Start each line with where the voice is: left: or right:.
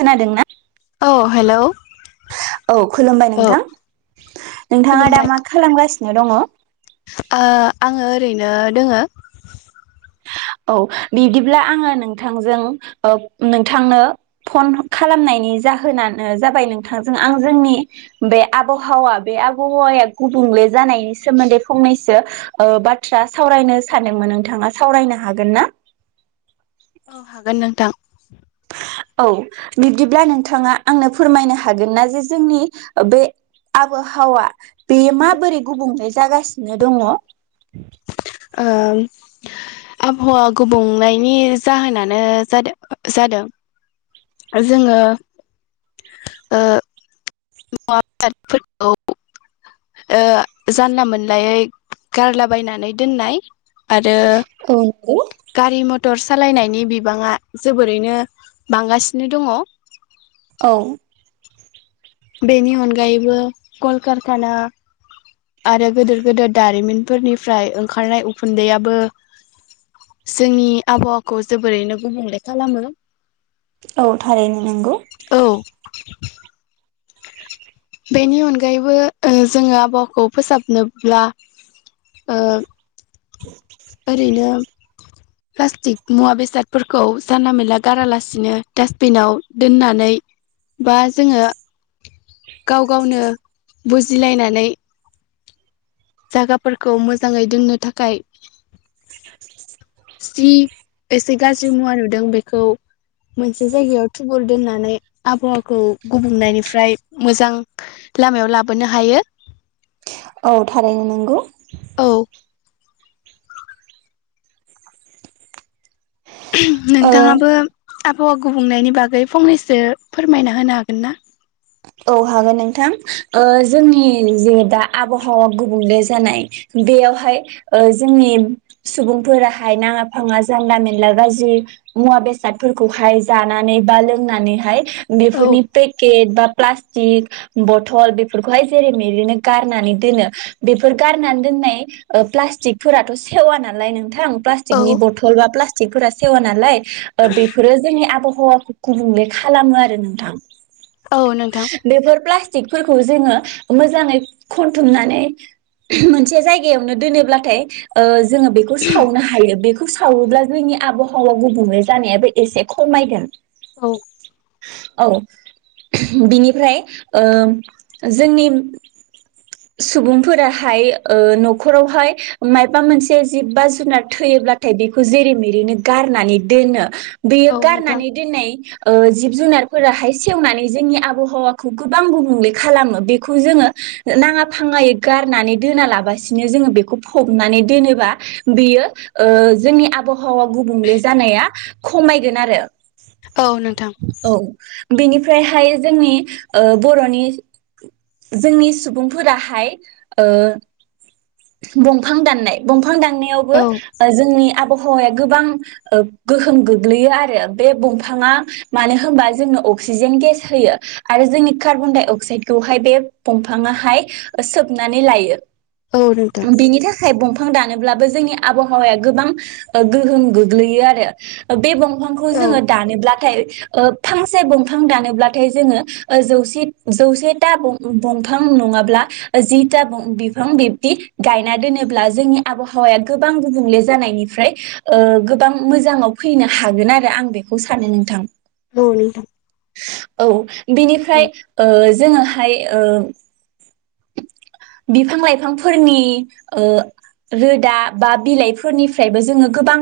right: खोनादोंना
left: औ हेलौ
right: औ खुलुमबाय
left: औ
right: नोंथां नोंथाङा दा
left: खुलुमबाय
right: मा खालामगासिनो दङ
left: ओ आङो ओरैनो दोङो
right: औ बिदिब्ला आङो नोंथांजों ओ नोंथांनो फन खालामनायनि जाहोनानो जाबाय नोंथांजों आं जोंनि बे आबहावा बे आबहावाया गुबुंले जानायनि सोमोन्दै फंनैसो ओ बाथ्रा सावरायनो सानदोंमोन नोंथाङा सावरायनो हा हागोन ना
left: औ हागोन [unintelligible]
right: औ बिब्दिब्ला नोंथाङा आंनो फोरमायनो हागोन ना जे जोंनि बे आबहावा बेयो माबोरै गुबुंले जागासिनो दङ
left: ओ आबहावा गुबुंनायनि जाहोनानो जादों जादों जोङो ओ [inaudible] ओ जानला मोनलायै गारलाबायनानै दोननाय आरो
right: नंगौ
left: गारि मटरस सालायनायनि बिबाङा जोबोरैनो बांगासिनो दङ
right: औ
left: बेनि अनगायैबो कलकारखाना आरो गोदिर गोेदेर दारिमिनफोरनिफ्राय ओंखारनाय उखुन्दैआबो जोंनि आबहावाखौ जोबोरैनो गुबुंले खालामो
right: औ थारैनो नोंगौ
left: औ बेनि अनगायैबो ओ जोङो आबहावाखौ फोसाबनोब्ला ओ
right: [inaudible]
left: ओरैनो प्लास्टिक मुवा बेसादफोरखौ जानला मेला गारालासिनो डास्टबिनाव दोननानै बा जोङो गाव गावनो बुजिलायनानै जागाफोरखौ मोजाङै दोननो थाखाय जि एसे गाज्रि मुवा नुदों बेखौ मोनसे जायगायाव थुबुर दोननानै आबहावाखौ गुबुंनायनिफ्राय मोजां लामायाव लाबोनो हायो
right: औ थारायनो नंगौ
left: औ
right: ओ
left: नोंथाङाबो आबहावा गुबुंनायनि बागै फंनैसो फोरमायना होनो हागोन ना
right: औ हागोन नोंथां ओ जोंनि जे दा आबहावा गुबुंले जानाय बेयावहाय ओ जोंनि सुबुंफोराहाय नाङा फाङा जानला मेनला गाज्रि मुवा बेसादफोरखौहाय जानानै बा लोंनानैहाय
left: औ
right: बिफोरनि पेकेट बा प्लास्टिक बथल बेफोरखौहाय जेरैमरैनो गारनानै दोनो बेफोर गारनानै दोननाय प्लास्टिकफोराथ' सेवा नालाय नोंथां प्लाक नि
left: औ
right: बथल बा प्ला थिगफोरा सेवा नालाय बेफोरो जोंनि आबौ हौवा गुबुंले खालामो आरो नोंथां
left: औ नोंथां
right: बेफोर प्लाटिक फोरखौ जोङो मोजाङै कनथुमनानै मोनसे जायगायाव नो दोनो बाथाइ ओ जोङो बेखौ सावनो हायो बे बेखौ सावोब्ला जोंनि आबहावा गुबदुंले जानायाबो एसे खमायगोन।
left: औ
right: औ बिनिफ्राय ओ जोंनि सुबुंफोराहाय ओ न'खरावहाय मायाबा मोनसे जिबबा जुनार थैयोब्लाथाय बेखौ जेरै मेरैनो गारनानै दोनो बेयो
left: औ नोंथां
right: गारनानै दोननाय ओ जिब जुनार फोराहाय सेवनानै जोंनि आबहावाखौ गोबां गुबुंले खालामो बेखौ जोङो नाङा फाङायै गारनानै दोना लाबसिनो जोङो बेखौ फबनानै दोनोबा बेयो जोंनिओ आबहावा गुबुंले जानाया खमायगोन आरो
left: औ नोंथां
right: औ बेनिफ्रायहाय जोंनि ओ बर'नि जोंनि सुबुंफोराहाय ओ दंफां दाननाय दं फां
left: औ
right: दान्ननायावबो जोंनि आब हावाया गोबां गोहोम गोग्लैयो आरो बे दंफाङा मानो होनबा जोंनो अक्सिजेन गेस होयो आरो जोंनि कार्बनडाइअक्साइदखौहाय बे दंफाङाहाय सोबनानै लायो
left: औ नोंथां
right: बिनिथाखाय बं फां दानोब्लाबो जोंनि आब'हावाया गोबां गोहोम गोग्लैयो आरो बे बंफांखौ
left: औ
right: जोङो दानोब्लाथाय ओ फांसे बंफां दानोब्लाथाय जोङो ओ जौसे जौसेथा बं बंफां नङाब्ला जिथा बं बिफां दि गायना दोनोब्ला जोंनि आब'हावाया गोबां गुबुंले जानायनिफ्राय ओ गोबां मोजाङाव फैनो हागोन आरो आं बेखौ सानो नोंथां
left: औ नोंथां
right: औ
left: औ
right: बिनिफ्राय ओ जोङोहाय ओ बिफां लाइफां फोरनि ओ रोदा बा बिलाइफोरनिफ्रायबो जोङो गोबां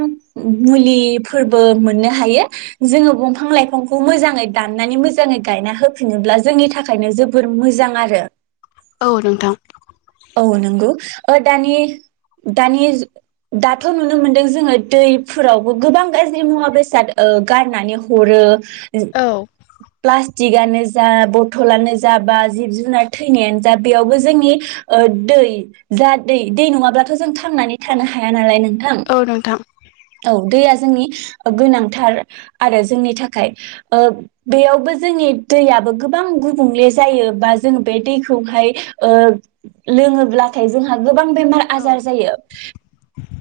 right: मुलिफोरबो मोननो हायो जोङो बंफां लाइफांखौ मोजाङै दाननानै मोजाङै गायना होफिनोब्ला जोंनि थाखायनो जोबोर मोजां आरो।
left: औ नोंथां
right: औ नंगौ ओ दानि दानि दाथ' नुनो मोनदों जोङो दैफोरावबो गोबां गाज्रि मुवा बेसाद ओ गारनानै हरो।
left: औ
right: प्ला तिगानो जा बथलानो जा बा जिब जुनार थैनायानो जा बेयावबो जोंनि ओ दै जा दै दै नङाब्लाथ' जों थांनानै थानो हाया नालाय नों
left: औ नोंथां
right: औ दैया जोंनि गोनांथार आरो जोंनि थाखाय ओ बेयावबो जोंनि दैयाबो गोबां गुबुंले जायो बा जों बे दैखौहाय ओ लोङोब्लाथाय जोंहा गोबां बेमार
left: औ
right: आजार जायो।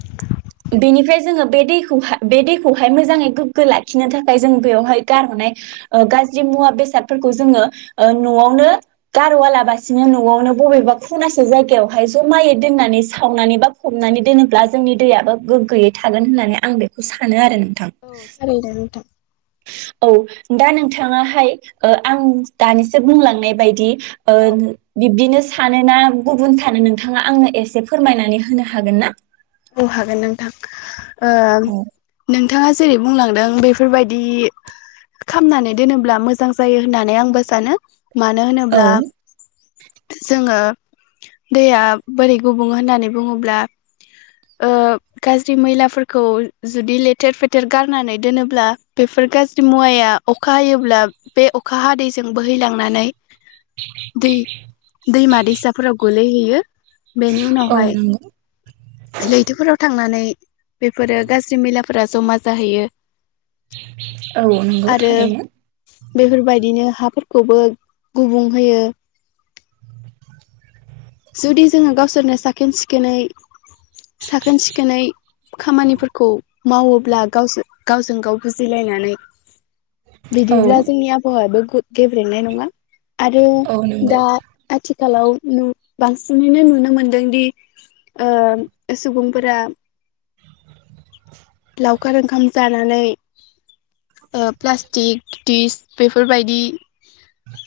left: [unintelligible]
right: बेनिफ्राय जोङो बे दैखौहा बे दैखौहाय मोजाङै गोग्गो लाखिनो थाखाय जों बेवहाय गारहरनाय गाज्रि मुवा बेसादफोरखौ जोङो ओ न'आवनो गारबोआलासिनो न'आवनो बबेबा खनासे जायगायावहाय जमायै दोननानै सावनानै बा फबनानै दोनोब्ला जोंनि दैयाबो गोग्गोयै थागोन होननानै आं बेखौ सानो आरो नों
left: औ थारैनो नोंथां
right: औ दा नोंथाङाहाय ओ आं दानिसो बुंलांनाय बायदि ओ
left: औ
right: बिब्दिनो सानो ना गुबुन सानो नोंथाङा आंनो एसे फोरमायनानै होनो हागोन ना?
left: औ हागोन नोंथां ओ
right: औ
left: नोंथाङा जेरै बुंलांदों बेफोरबायदि खामनानै दोनोब्ला मोजां जायो होननानै आंबो सानो मानो
right: औ
left: होनोब्ला जोङो दैया बोरै गुबुं होननानै बुङोब्ला ओ गाज्रि मैलाफोरखौ जुदि लेथेर फेथेर गारनानै दोनोब्ला बेफोर गाज्रि मुवाया अखा हायोब्ला बे अखा हादैजों बोहैलांनानै दै दैमा दैसाफोराव ग लैहैयो बेनि
right: औ
left: उनावहाय
right: नंगौ
left: लैथोफोराव थांनानै बेफोरो गाज्रि मैलाफोरा जमा जाहैयो।
right: औ नंगौ थारैनो।
left: बेफोर बायदिनो हाफोरखौबो गुबुं होयो। जुदि जोङो गावसोरनो साखोन सिखोनै साखोन सिखोनै खामानिफोरखौ मावोब्ला गाव गावजों गाव बुजिलायनानै।
right: औ
left: बिदिब्ला जोंनि आबहावायाबो गेब्रेंनाय नङा। आरो
right: औ नंगौ
left: दा आथि आथिखालाव नु बांसिनैनो नुनो मोनदों दि ओ सुबुंफोरा लावखार ओंखाम जानानै प्लास्टिक दिस बेफोर बायदि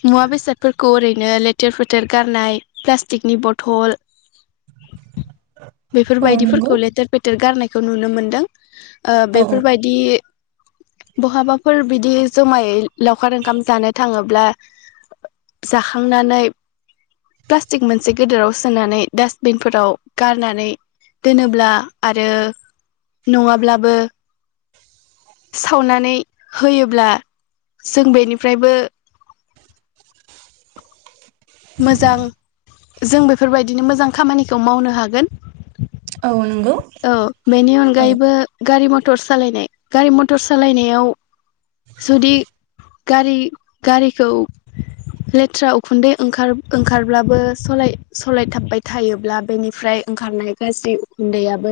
left: मुवा बेसादफोरखौ ओरैनो लेथेर फोथेर गारनाय प्लास्टिकनि बथल बेफोर
right: औ नंगौ
left: बायदिफोरखौ लेथेर फेथेर गारनाय खो नुनो मोन्दों। ओ
right: औ
left: बेफोर बायदि बहाबाफोर बिदि जमायै लावखार ओंखाम जानो थाङोब्ला जाखांनानै प्लास्टिक मोनसे गिदिराव सोनानै डास्टबिनफोराव गारनानै दोनोब्ला आरो नङाब्लाबो सावनानै होयोब्ला जों बेनिफ्रायबो मोजां जों बेफोर बायदिनो मोजां खामानिखौ मावनो हागोन।
right: औ नंगौ
left: औ बेनि
right: औ
left: अनगायैबो गारि मथ मटर सालायनाय गारि मटर सालायनायाव जुदि गारि गारिखौ लेथ्रा उखुन्दै ओंखार-ओंखारब्लाबो सलाय-सलायथाबबाय थायोब्ला बेनिफ्राय ओंखारनाय गाज्रि उखुन्दैआ बो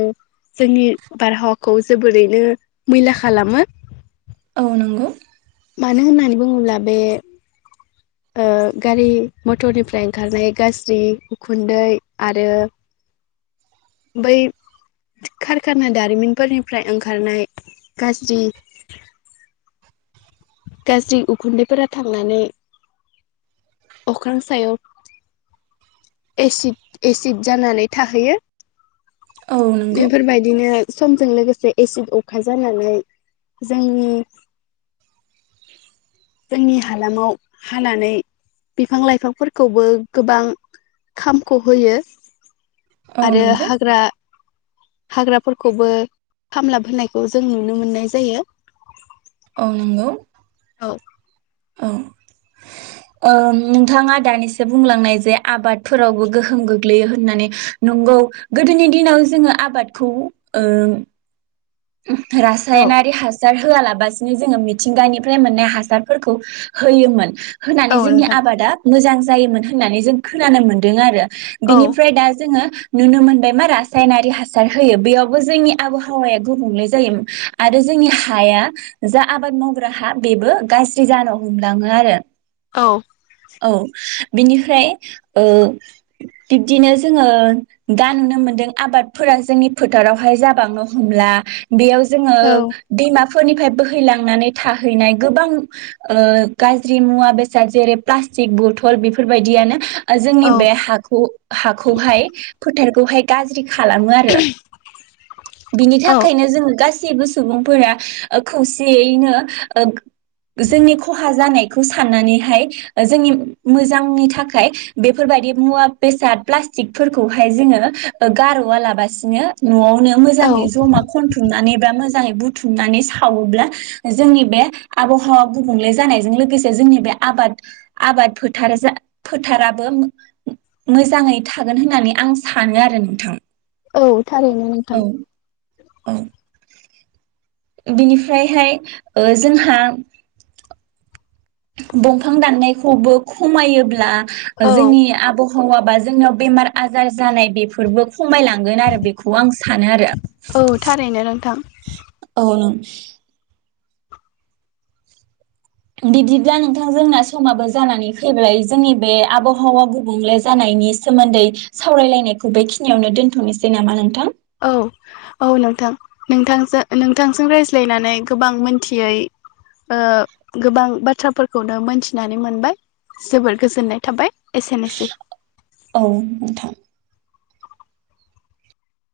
left: जोंनि बारहावाखौ जोबोरैनो मैला खालामो।
right: औ नंगौ।
left: मानो होननानै बुङोब्ला बे ओ गारि मथरनिफ्राय ओंखारनाय गाज्रि उखुन्दै आरो बै कारखाना दारिमिनफोरनिफ्राय ओंखारनाय गाज्रि गाज्रि उखुन्दैफोरा थांनानै अख्रां सायाव एसिद एसिड जानानै थाहैयो।
right: औ नंगौ
left: बेफोर बायदिनो समजों लोगोसे एसिड अखा जानानै जोंनि जोंनि हालामाव हानानै बिफां लाइफांफोरखौबो गोबां खामख' होयो।
right: औ
left: आरो
right: नंगौ
left: हाग्रा हाग्राफोरखौबो खामलाब होनायखौ जों नुनो मोननाय जायो। [inaudible]
right: ओं, ओ नोंथाङा दानिसो बुंलांनाय जे आबादफोरावबो गोहोम गोग्लैयो होननानै। नंगौ गोदोनि दिनाव जोङो आबादखौ ओ उमह
left: औ
right: रासायनारि हासा हासार होआलाबसिनो जोङो मिथिंगानिफ्राय मोननाय हासारफोरखौ होयोमोन।
left: औ
right: होनानै जोंनि
left: नोंथां
right: आबादा मोजां जायोमोन होननानै जों खोनानो मोन्दों आरो।
left: औ
right: बिनिफ्राय दा जोङो नुनो मोनबाय मा रासायनारि हासार होयो। बेयावबो जोंनि आबहावाया गुबुंले जायो आरो जोंनि हाया जा आबाद मावग्रा हा बेबो गाज्रि जानो हमलाङो आरो।
left: औ।
right: औ बिनिफ्राय ओ बिब्दिनो जोङो दा नुनो मोनदों आबादफोरा जोंनि फोथारावहाय जाबांनो हमला बेयाव जोङो दैमा फोरनिफ्राय बोहैलांनानै थाहैनाय गोबां ओ गाज्रि मुवा बेसाद जेरै प्लास्टिक बथल बेफोरबायदियानो जोंनि
left: औ
right: बे हाखौ हाखौहाय फोथार खौहाय गाज्रि खालामो आरो बिनि थाख
left: औ
right: जोङो गासिबो सुबुंफोरा ओ खौसेयैनो ओ जोंनि खहा जानाय खौ साननानैहाय जोंनि मोजांनि थाखाय बेफोरबायदि मुवा बेसाद प्लास्टिकफोरखौहाय जोङो गार'वालाबासिनो न'आव नो
left: औ
right: मोजाङै जमा खनथुमनानै बा मोजाङै बुथुमनानै सावोब्ला जोंनि बे आबहावा गुबुंले जानायजों लोगोसे जोंनि बे आबाद आबाद फोथारा फोथाराबो मो-मोजाङै थागोन होननानै आं सानो आरो नोंथां।
left: औ थारैनो नोंथां।
right: ओं। बिनिफ्रायहाय जोंहा दंफां दाननाय हबोब खमायोब्ला।
left: औ
right: जोंनि आब' हौवाबा जोंनाव बेमार आजार जानाय बेफोरबो खमायलांगोन आरो बेखौ आं सानो आरो।
left: औ थारैनो नोंथां
right: औ नों बिदिब्ला नोंथां जोंना समाबो जानानै फैबाय जोंनि बे आब'हावा गुबुंले जानायनि सोमोन्दै सावरायलायनायखौ बेखिनियावनो दोनथ'नोसै नामा नोंथां?
left: औ औ नोंथां। नोंथांजो नोंथांजों रायज्लायनानै गोबां मोनथियै गोबां बाथ्राफोरखौनो मोनथिनानै मोनबाय। जोबोर गोजोननाय थाबाय एसेनोसै।
right: औ नोंथां।